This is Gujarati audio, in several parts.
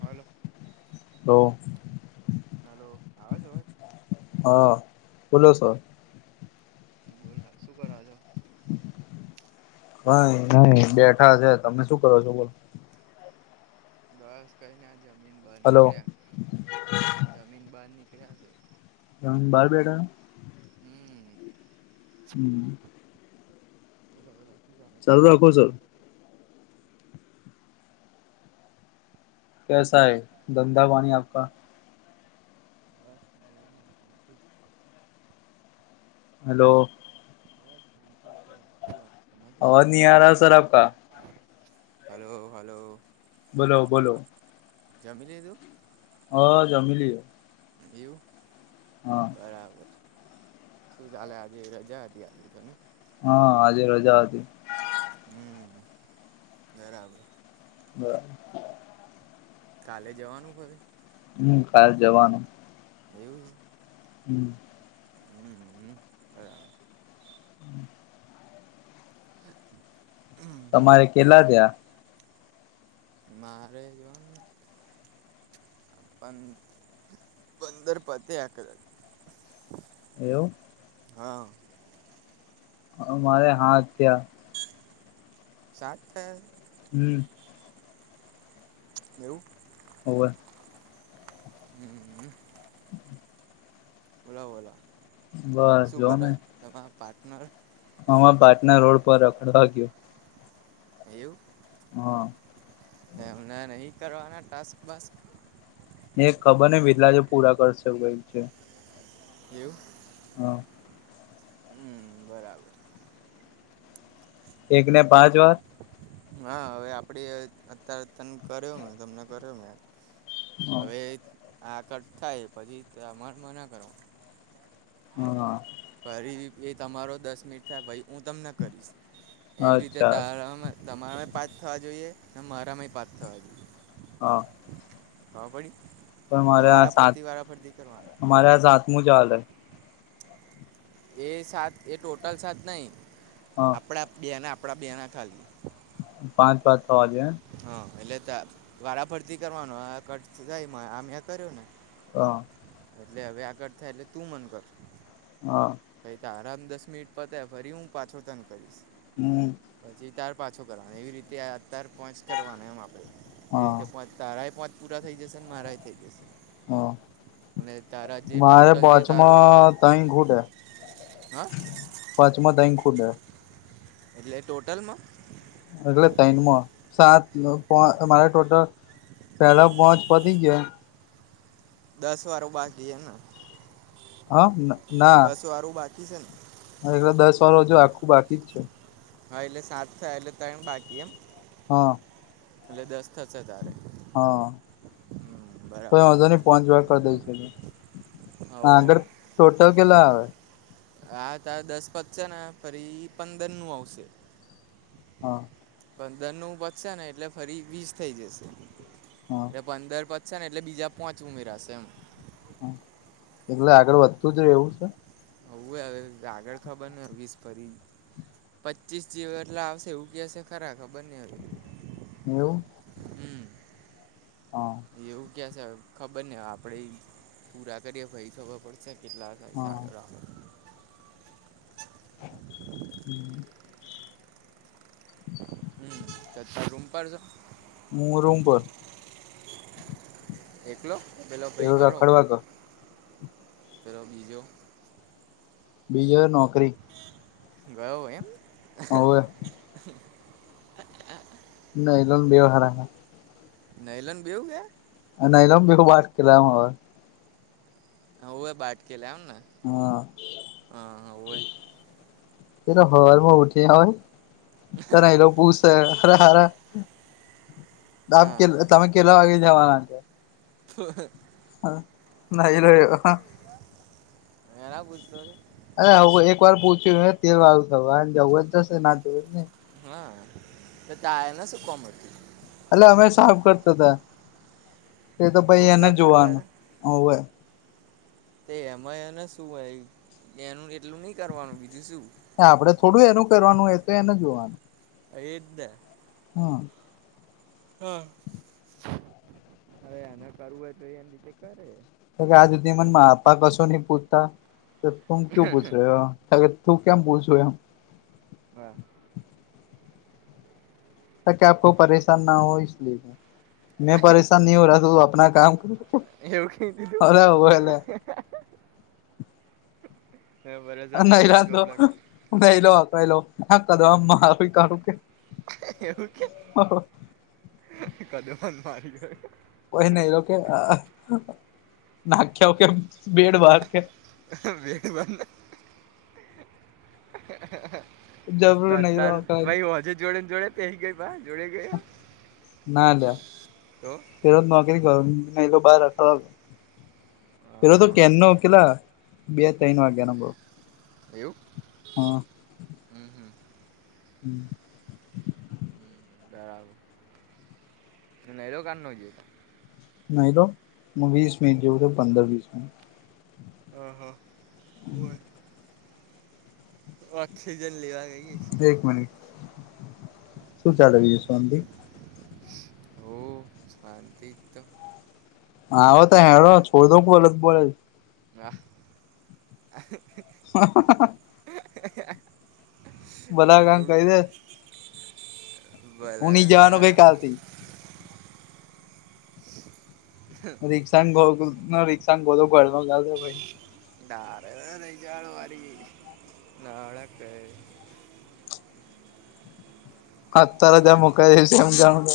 હાલો તો હલો આવે છે. અવાજ હા, બોલો છો. બોલો, શું કરો છો. [unintelligible] બેઠા છે, તમે શું કરો છો. બો બસ કઈને, આ જમીન બહાર હલો નીકળ્યા જમીન બહાર નીકળ કયા છે. [unintelligible] બહાર, બેઠા હમ્મ હમ્મ બોલો બોલો શું ચાલે, તમે રાખો જમીધ સર કેસા હે ધંધા, પાણી આપકા બસ મજામાં શાંતિ હલો બસ શાંતિ છે, બોલો તમારે કેવું અવાજ નહી આ રહા સર આપકા ચાલે હલો, હલો બોલો, બોલો જમી લીધું? હા, જમલી હ એવું બરાબર શું ચાલે આજે રજા હતી, આજે તો હા, આજે રજા હતી. હમ્મ, બરાબર [unintelligible] કાલે જવાનું હવે? કાલ જવાનું હમ્મ હમ્મ, હ બરાબર હમ તમારે કેલા થયા? મારે જેમ પં પંદર પતે આ કદાચ એવું હા અમારે હા ત્યાં સાત થયાં હમ એવું હોવે હમ હમ હમ બોલો બોલો બસ શું કરે જોને તમારા પાર્ટનર હમાં પાટના રોડ પર રખડવા ગયો એવું હા એમને નહી કરવાના ટાસ્ક બાસ્ક? ને ખબર ને વેદલાજ પૂરા કરશે કઈ છે એવું હા હમ બરાબર એક ને પાંચ વાર હા હવે આપડી અત્યારે તને કર્યો મે તમને કર્યો મે હવે આ કટ થાય પછી માન મા ના કરો હા ફરી એ તમારો દસ મિનિટ થાય પહી હું તમને કરીશ, એવી રીતે અચ્છા તારા તમારે પાચ થવા જોઈએ ને મારામાં પાચ થવા જોઈએ હા ખબર પડી? પણ એટલે મારે આ સાત વારાફરતી વારાફરતી કરવાના મારે આ સાતમું ચાલે એ સાત એ ટોટલ સાત નઈ હા આપડા બે ના આપડા બે ના ખાલી પાંચ પાંચ થવા જે ત વારાફરતી કરવાનું આ કટ થાય મા આ મે કર્યો ને હા લે હવે આગળ થાય એટલે તું મન કર હા પહી તારા દસ મિનિટ પતે ફરી હું પાછો તને કરીશ હમ પછી તાર પાછો કરવા એવી રીતે અત્યાર પોચ કરવાના એમ આપડે એ હા રીતે પાચ તારાય પોચ પૂરા થઈ જશે ને મારાઈ થઇ જશે હા અને તારા જે મારે ટોટલ જે તારું છે પોચમાં તઈન ખુટે હા મા તઈન ખુટે એટલે ટોટલમાં એટલે તઈનમાં સાત પો મારે ટોટલ પેલા પોંચ પતી ગ્યો દસ વાર બાકી એમ ને હ ના પીઝન મારે તો દસ વારો હજુ આખું બાકી જ છે હ એટલે સાત થયાં એટલે તૈણ બાકી એમ હા એટલે દસ થશે તારે હા હમ તોય બરાબર વોંધોની નહી બરાબર પોચ જેવા કરી દઈશું. હવ આગર હવ ટોટલ કેટલા આવે હા તાર દસ પત્સે ને ફરી પંદર નું આવશે. હા પંદર નું પત્સે ને એટલે ફરી વીસ થઈ જશે હા એટલે પંદર પત્ સે ને એટલે બીજા પોચ ઉમેરાશે એમ એટલે આગળ વધતું જ રે એવું સ હઉવે હવે આગળ ખબર ને વીસ ફરી પચ્ચીસ જેવા એટલે આવશે એવું કે શે ખરા ખબરની હવે એવું હમ હા કે છે ખબરની આપડે પૂરા કરીએ પહી ખબર પડશે. કેટલા જાય હા સારો રાખો [unintelligible] હમ હમ અત્તાર રૂમ પર સો મુ રૂમ પર એકલો પેલો ભઈ ખરો રખડવા કર પેલો બીજો બીજો નોકરી ગયો એમ હવે [unintelligible] નઇ એલોને બે હારા હ નૈલન બેઉ ગયા નૈલન ભેગું વાત કરી અવ હઉ બાટકે લેમને હા હા હ હોવે એ તો હવારમાં ઉઠી હોય તાર એલો પૂસે હર હરા દાપ કે હા તમે કેલા વાગે જવાના છો. હ [unintelligible] નાહી લય્યો હ હ હેના પૂછતો તો અરે હ એક વાર પૂછ્યું તેલ વાળું થવા જવું જશે ના જવું તે કેઇને હા તે તાયને શું કોમ હતું. એટલે અમે સાફ કરતા હતા એ તો પઈ રૂમ એને સાફ કરતા જોવાનું હતા હઉ એ તે એમાંય એને શું હોય એનું એટલું નઈ કરવાનું બીજું શું? આપડે થોડું એનું કરવાનું હોય તો એને જોવાનું. એ જ ને હમ હા હવે એના કરું તો એની રીતે કરે. તો આજ સુધીમાં મન માપા કશો નહી પૂછતા તો તુમ ક્યુ પૂછ રહે હો તું કેમ પૂછું એમ વાહ ત કે આપ કો પરેશાન ના હો ઇસ લિયે મેં પરેશાન નહી હો ર તું આપના કામ કર એવું કઈ દીધું [unintelligible] લે [inaudible] હ [unintelligible] વરસાદને નૈલા ધોબલા નૈલો આ આપણે એલો હ કદ આમ માર કાઢું કે હ હ કદ મન મારી ગયો. કોઈ નહી તો કે અ નાખ્યા કેમ? બે બંધ [inaudible] જબરું એલા નૈરો તાર હકલાય ભાઈ ઓજે જોડે ને જોડે પેહી ગઈ ભાઈ, ના લ તો તે રોજ નોકરી કરું, એ બારખ ફે હા તો હા કેન ઉકેલા બે ત્રણ વાગ્યા ન બુ એવું હમ્મ હમ્મ હમ્મ બરાબર નરો કાન ન જતો નહી તો વીસ મિનિટ જોઉ તો પંદર વીસ મિનિટ હ હા હોય ઓક્સિજન લેવા ગઈ હશે. મિનિટ એક મિનિટ શું ચાલે બીજું શાંતિ હો શંત તો હો તો હેરો છોડ દો બોલો જ બોલે વાહ [inaudible] [inaudible] [inaudible] બધા કામ એવું કરી દે હું ભલા ન જવાનું કાકા કઈ કાલ થી [unintelligible] રીક્ષાના ગોલો ઘરમાં રીક્ષા ના [unintelligible] છે ભાઈ ડરે નજળ વારી નાળ ક [inaudible] અત્યારે જે હા મુખાય દશે એમ જાણ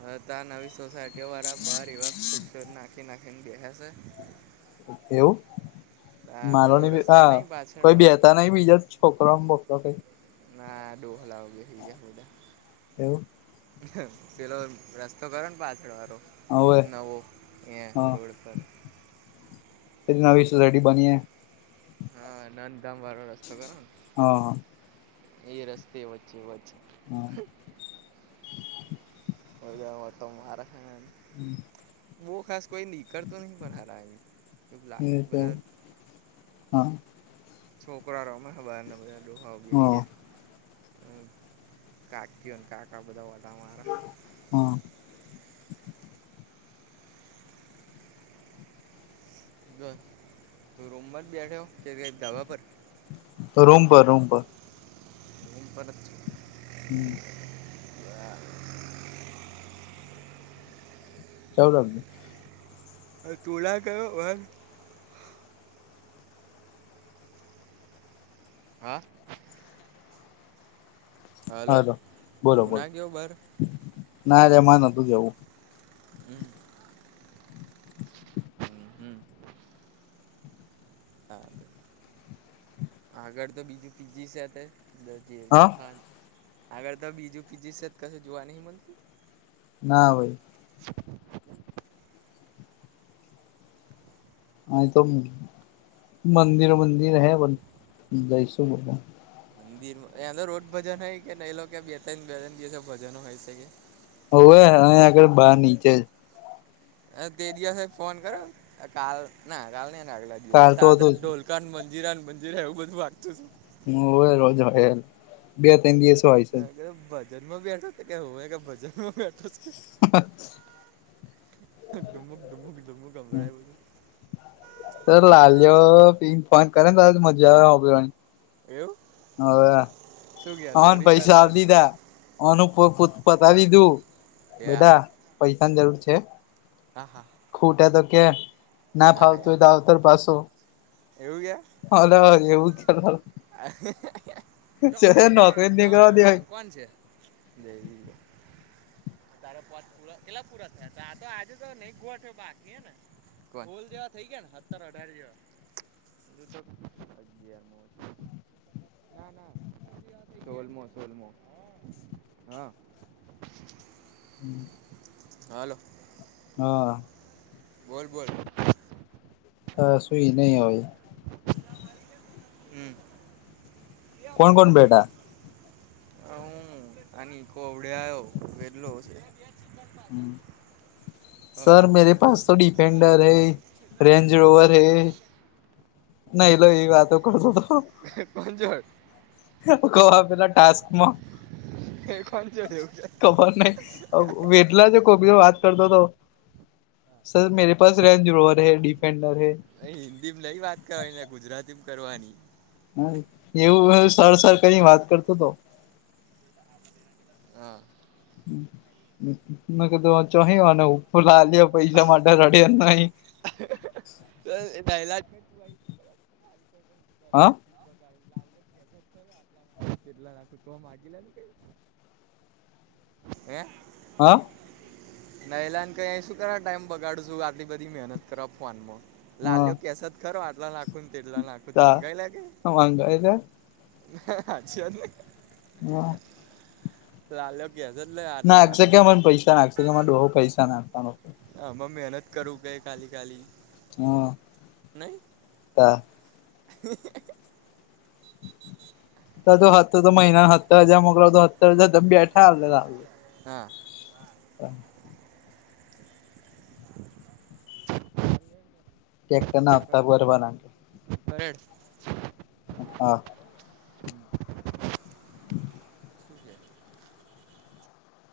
હ તો આ નવી સોસાયટીઓ વાળા બાહર એવા ખુરશો નાખી નાખી ને બેહ છ એવું મારો પેલો ન રસ્તો હા નહી પાછળ કોઈ વાળો બેતા નહી બીજા છોકરા [unintelligible] ના દોહ લઓગ હીટ એવું પેલો રસ્તો કરો ને પાછળ વાળો હવે નવો એ હા રડ કર એ નવી સોસાયટી બની એ હા, નંદધામ વાળો રસ્તો કરો હા ને એ રસ્તે વચ્ચે વ હમ્મ [unintelligible] હમ્મ બહુ ખાસ કોઈ નીકળતો નહીં પણ હાર એ લાગે બધા હા છોકરા રમે હ બારને બધા ડોહા ગયા બેહી હા રહ્યા. હમ્મ કાકી કાકા બધા [inaudible] હા. બસ રૂમમાં જ બેઠો કે ધાબા પર? રૂમપર રૂમપર [inaudible] હમ્મ. છું સાલું રાખ જે તુડા કયો હા. હેલો, હાલો બોલો તું બોલો ના ગયો બહાર? ના રેમાં નથી જવું. હમ્મ હમ્મ હમ્મ હા. આગળ તો બીજું પીજી છે બ હા દેખા [inaudible] આગળ તો બીજું પીજી સત કશું જોવા નહિ મળતું. ના ભાઈ. [inaudible] હ તો મંદિર મંદિર હૈ પણ જઈશુ બધા. મંદિરમાં એ અંદર રોજ ભજન હોય કે નહી લો કે બે ત્રણ બે ત્રણ દિવસે ભજનો હોય છે કે? હવે અહીં આગળ બહાર નીચે જ હ તે દિવસ ફોન કરો કાલ ના કાલ નહી [inaudible] આગ લાગી કાર તો તા હતું ઢોલકાને મંજરાને મંજિરા એવું બધું વાગતુંું [inaudible] યાર બે ત્રણ દિવસો હોય છે ભજન્માં બેઠો ક હોય ભજનમાં બેઠો [inaudible] હ ડુમક ડુમક ડુમુક અમરાય બધું. સર લાલ પિંક ફન કરે ને ત મજા આવે [inaudible] એવું? હવે શું કે અન લવરી પૈસા કરતો આ પતાવી દું યા બેટા, પૈસાની જરૂર છે હા હા ખૂટા તો કે, ના હા હા ફાવતું યા હોય તો આવતર પાછો, અ એવું કે હ ટન ટન નોકરી જ ની કરવા ટન, દેવાય કોણ છે દવી? તારે પચ પૂરા એટલા પૂરા થયા તો આ તો આજે તો નહી ગોવાઠ બાકી હ ને સોલ જેવા થઇ ગયા ને સતર અઢાર જેવા, અગિયાર [inaudible] [inaudible] ના ના સોલમો સોલમો હા [unintelligible] હમ. હાલો. હા. બોલ બોલ. સુઈ નહી હોય. હમ. હ કોણ કોણ બેટા હું આની કો અવડે આવયો વેદલો હશે. હમ. સર હા મેરે પાસ તો ડિફન્ડર હૈ, રેન્જ રોવર હૈ ના લો એ વાતો કરતો તો. પાંચર ક પેલા ટાસ્ક એ કોંજોડ એવું કે ખબર નહ વેદલા જે કોબી વાત કર દો તો સર મેરે પાસે રેન્જોવર હૈ ડિફેન્ડર હૈ. અહીં હિન્દીમાં નહીં વાત કરવાની ને ગુજરાતીમાં કરવાની. એવું સર સર કરીને વાત કરતો તો. હા. ક તો ચહીવાને લ પૈસા માટે રડે નઇ. તો એ [unintelligible] હા [unintelligible] હે. હા. નયલાન કે એ એ શું કરવા ટાઈમ બગાડું છું આટલી બધી મહેનત કરવા ફોન મો. હા લાલ્યો કેસત ખરો આટલા નાખો તેટલા નાખુ તા મંગાઈ લાગે. માંગા એટલે હ સાચી વાત નહી. હા. લાલો ના અક્ષે કેહ મન પૈસા નાખશે કે માં ડોહો પૈસા નાખતાનો આમાં મહેનત કરું કે ખાલી ખાલી. હા. નહી હા. [unintelligible] તો તો હતો તો મહિના હત્તા જે મોકલો તો સત્તર હજાર ત બેઠા હ લાગ હા. હા. ટ્રેક્ટર હપ્તા ભરવાના પરેડ. હા. હમ્મ. શું છે?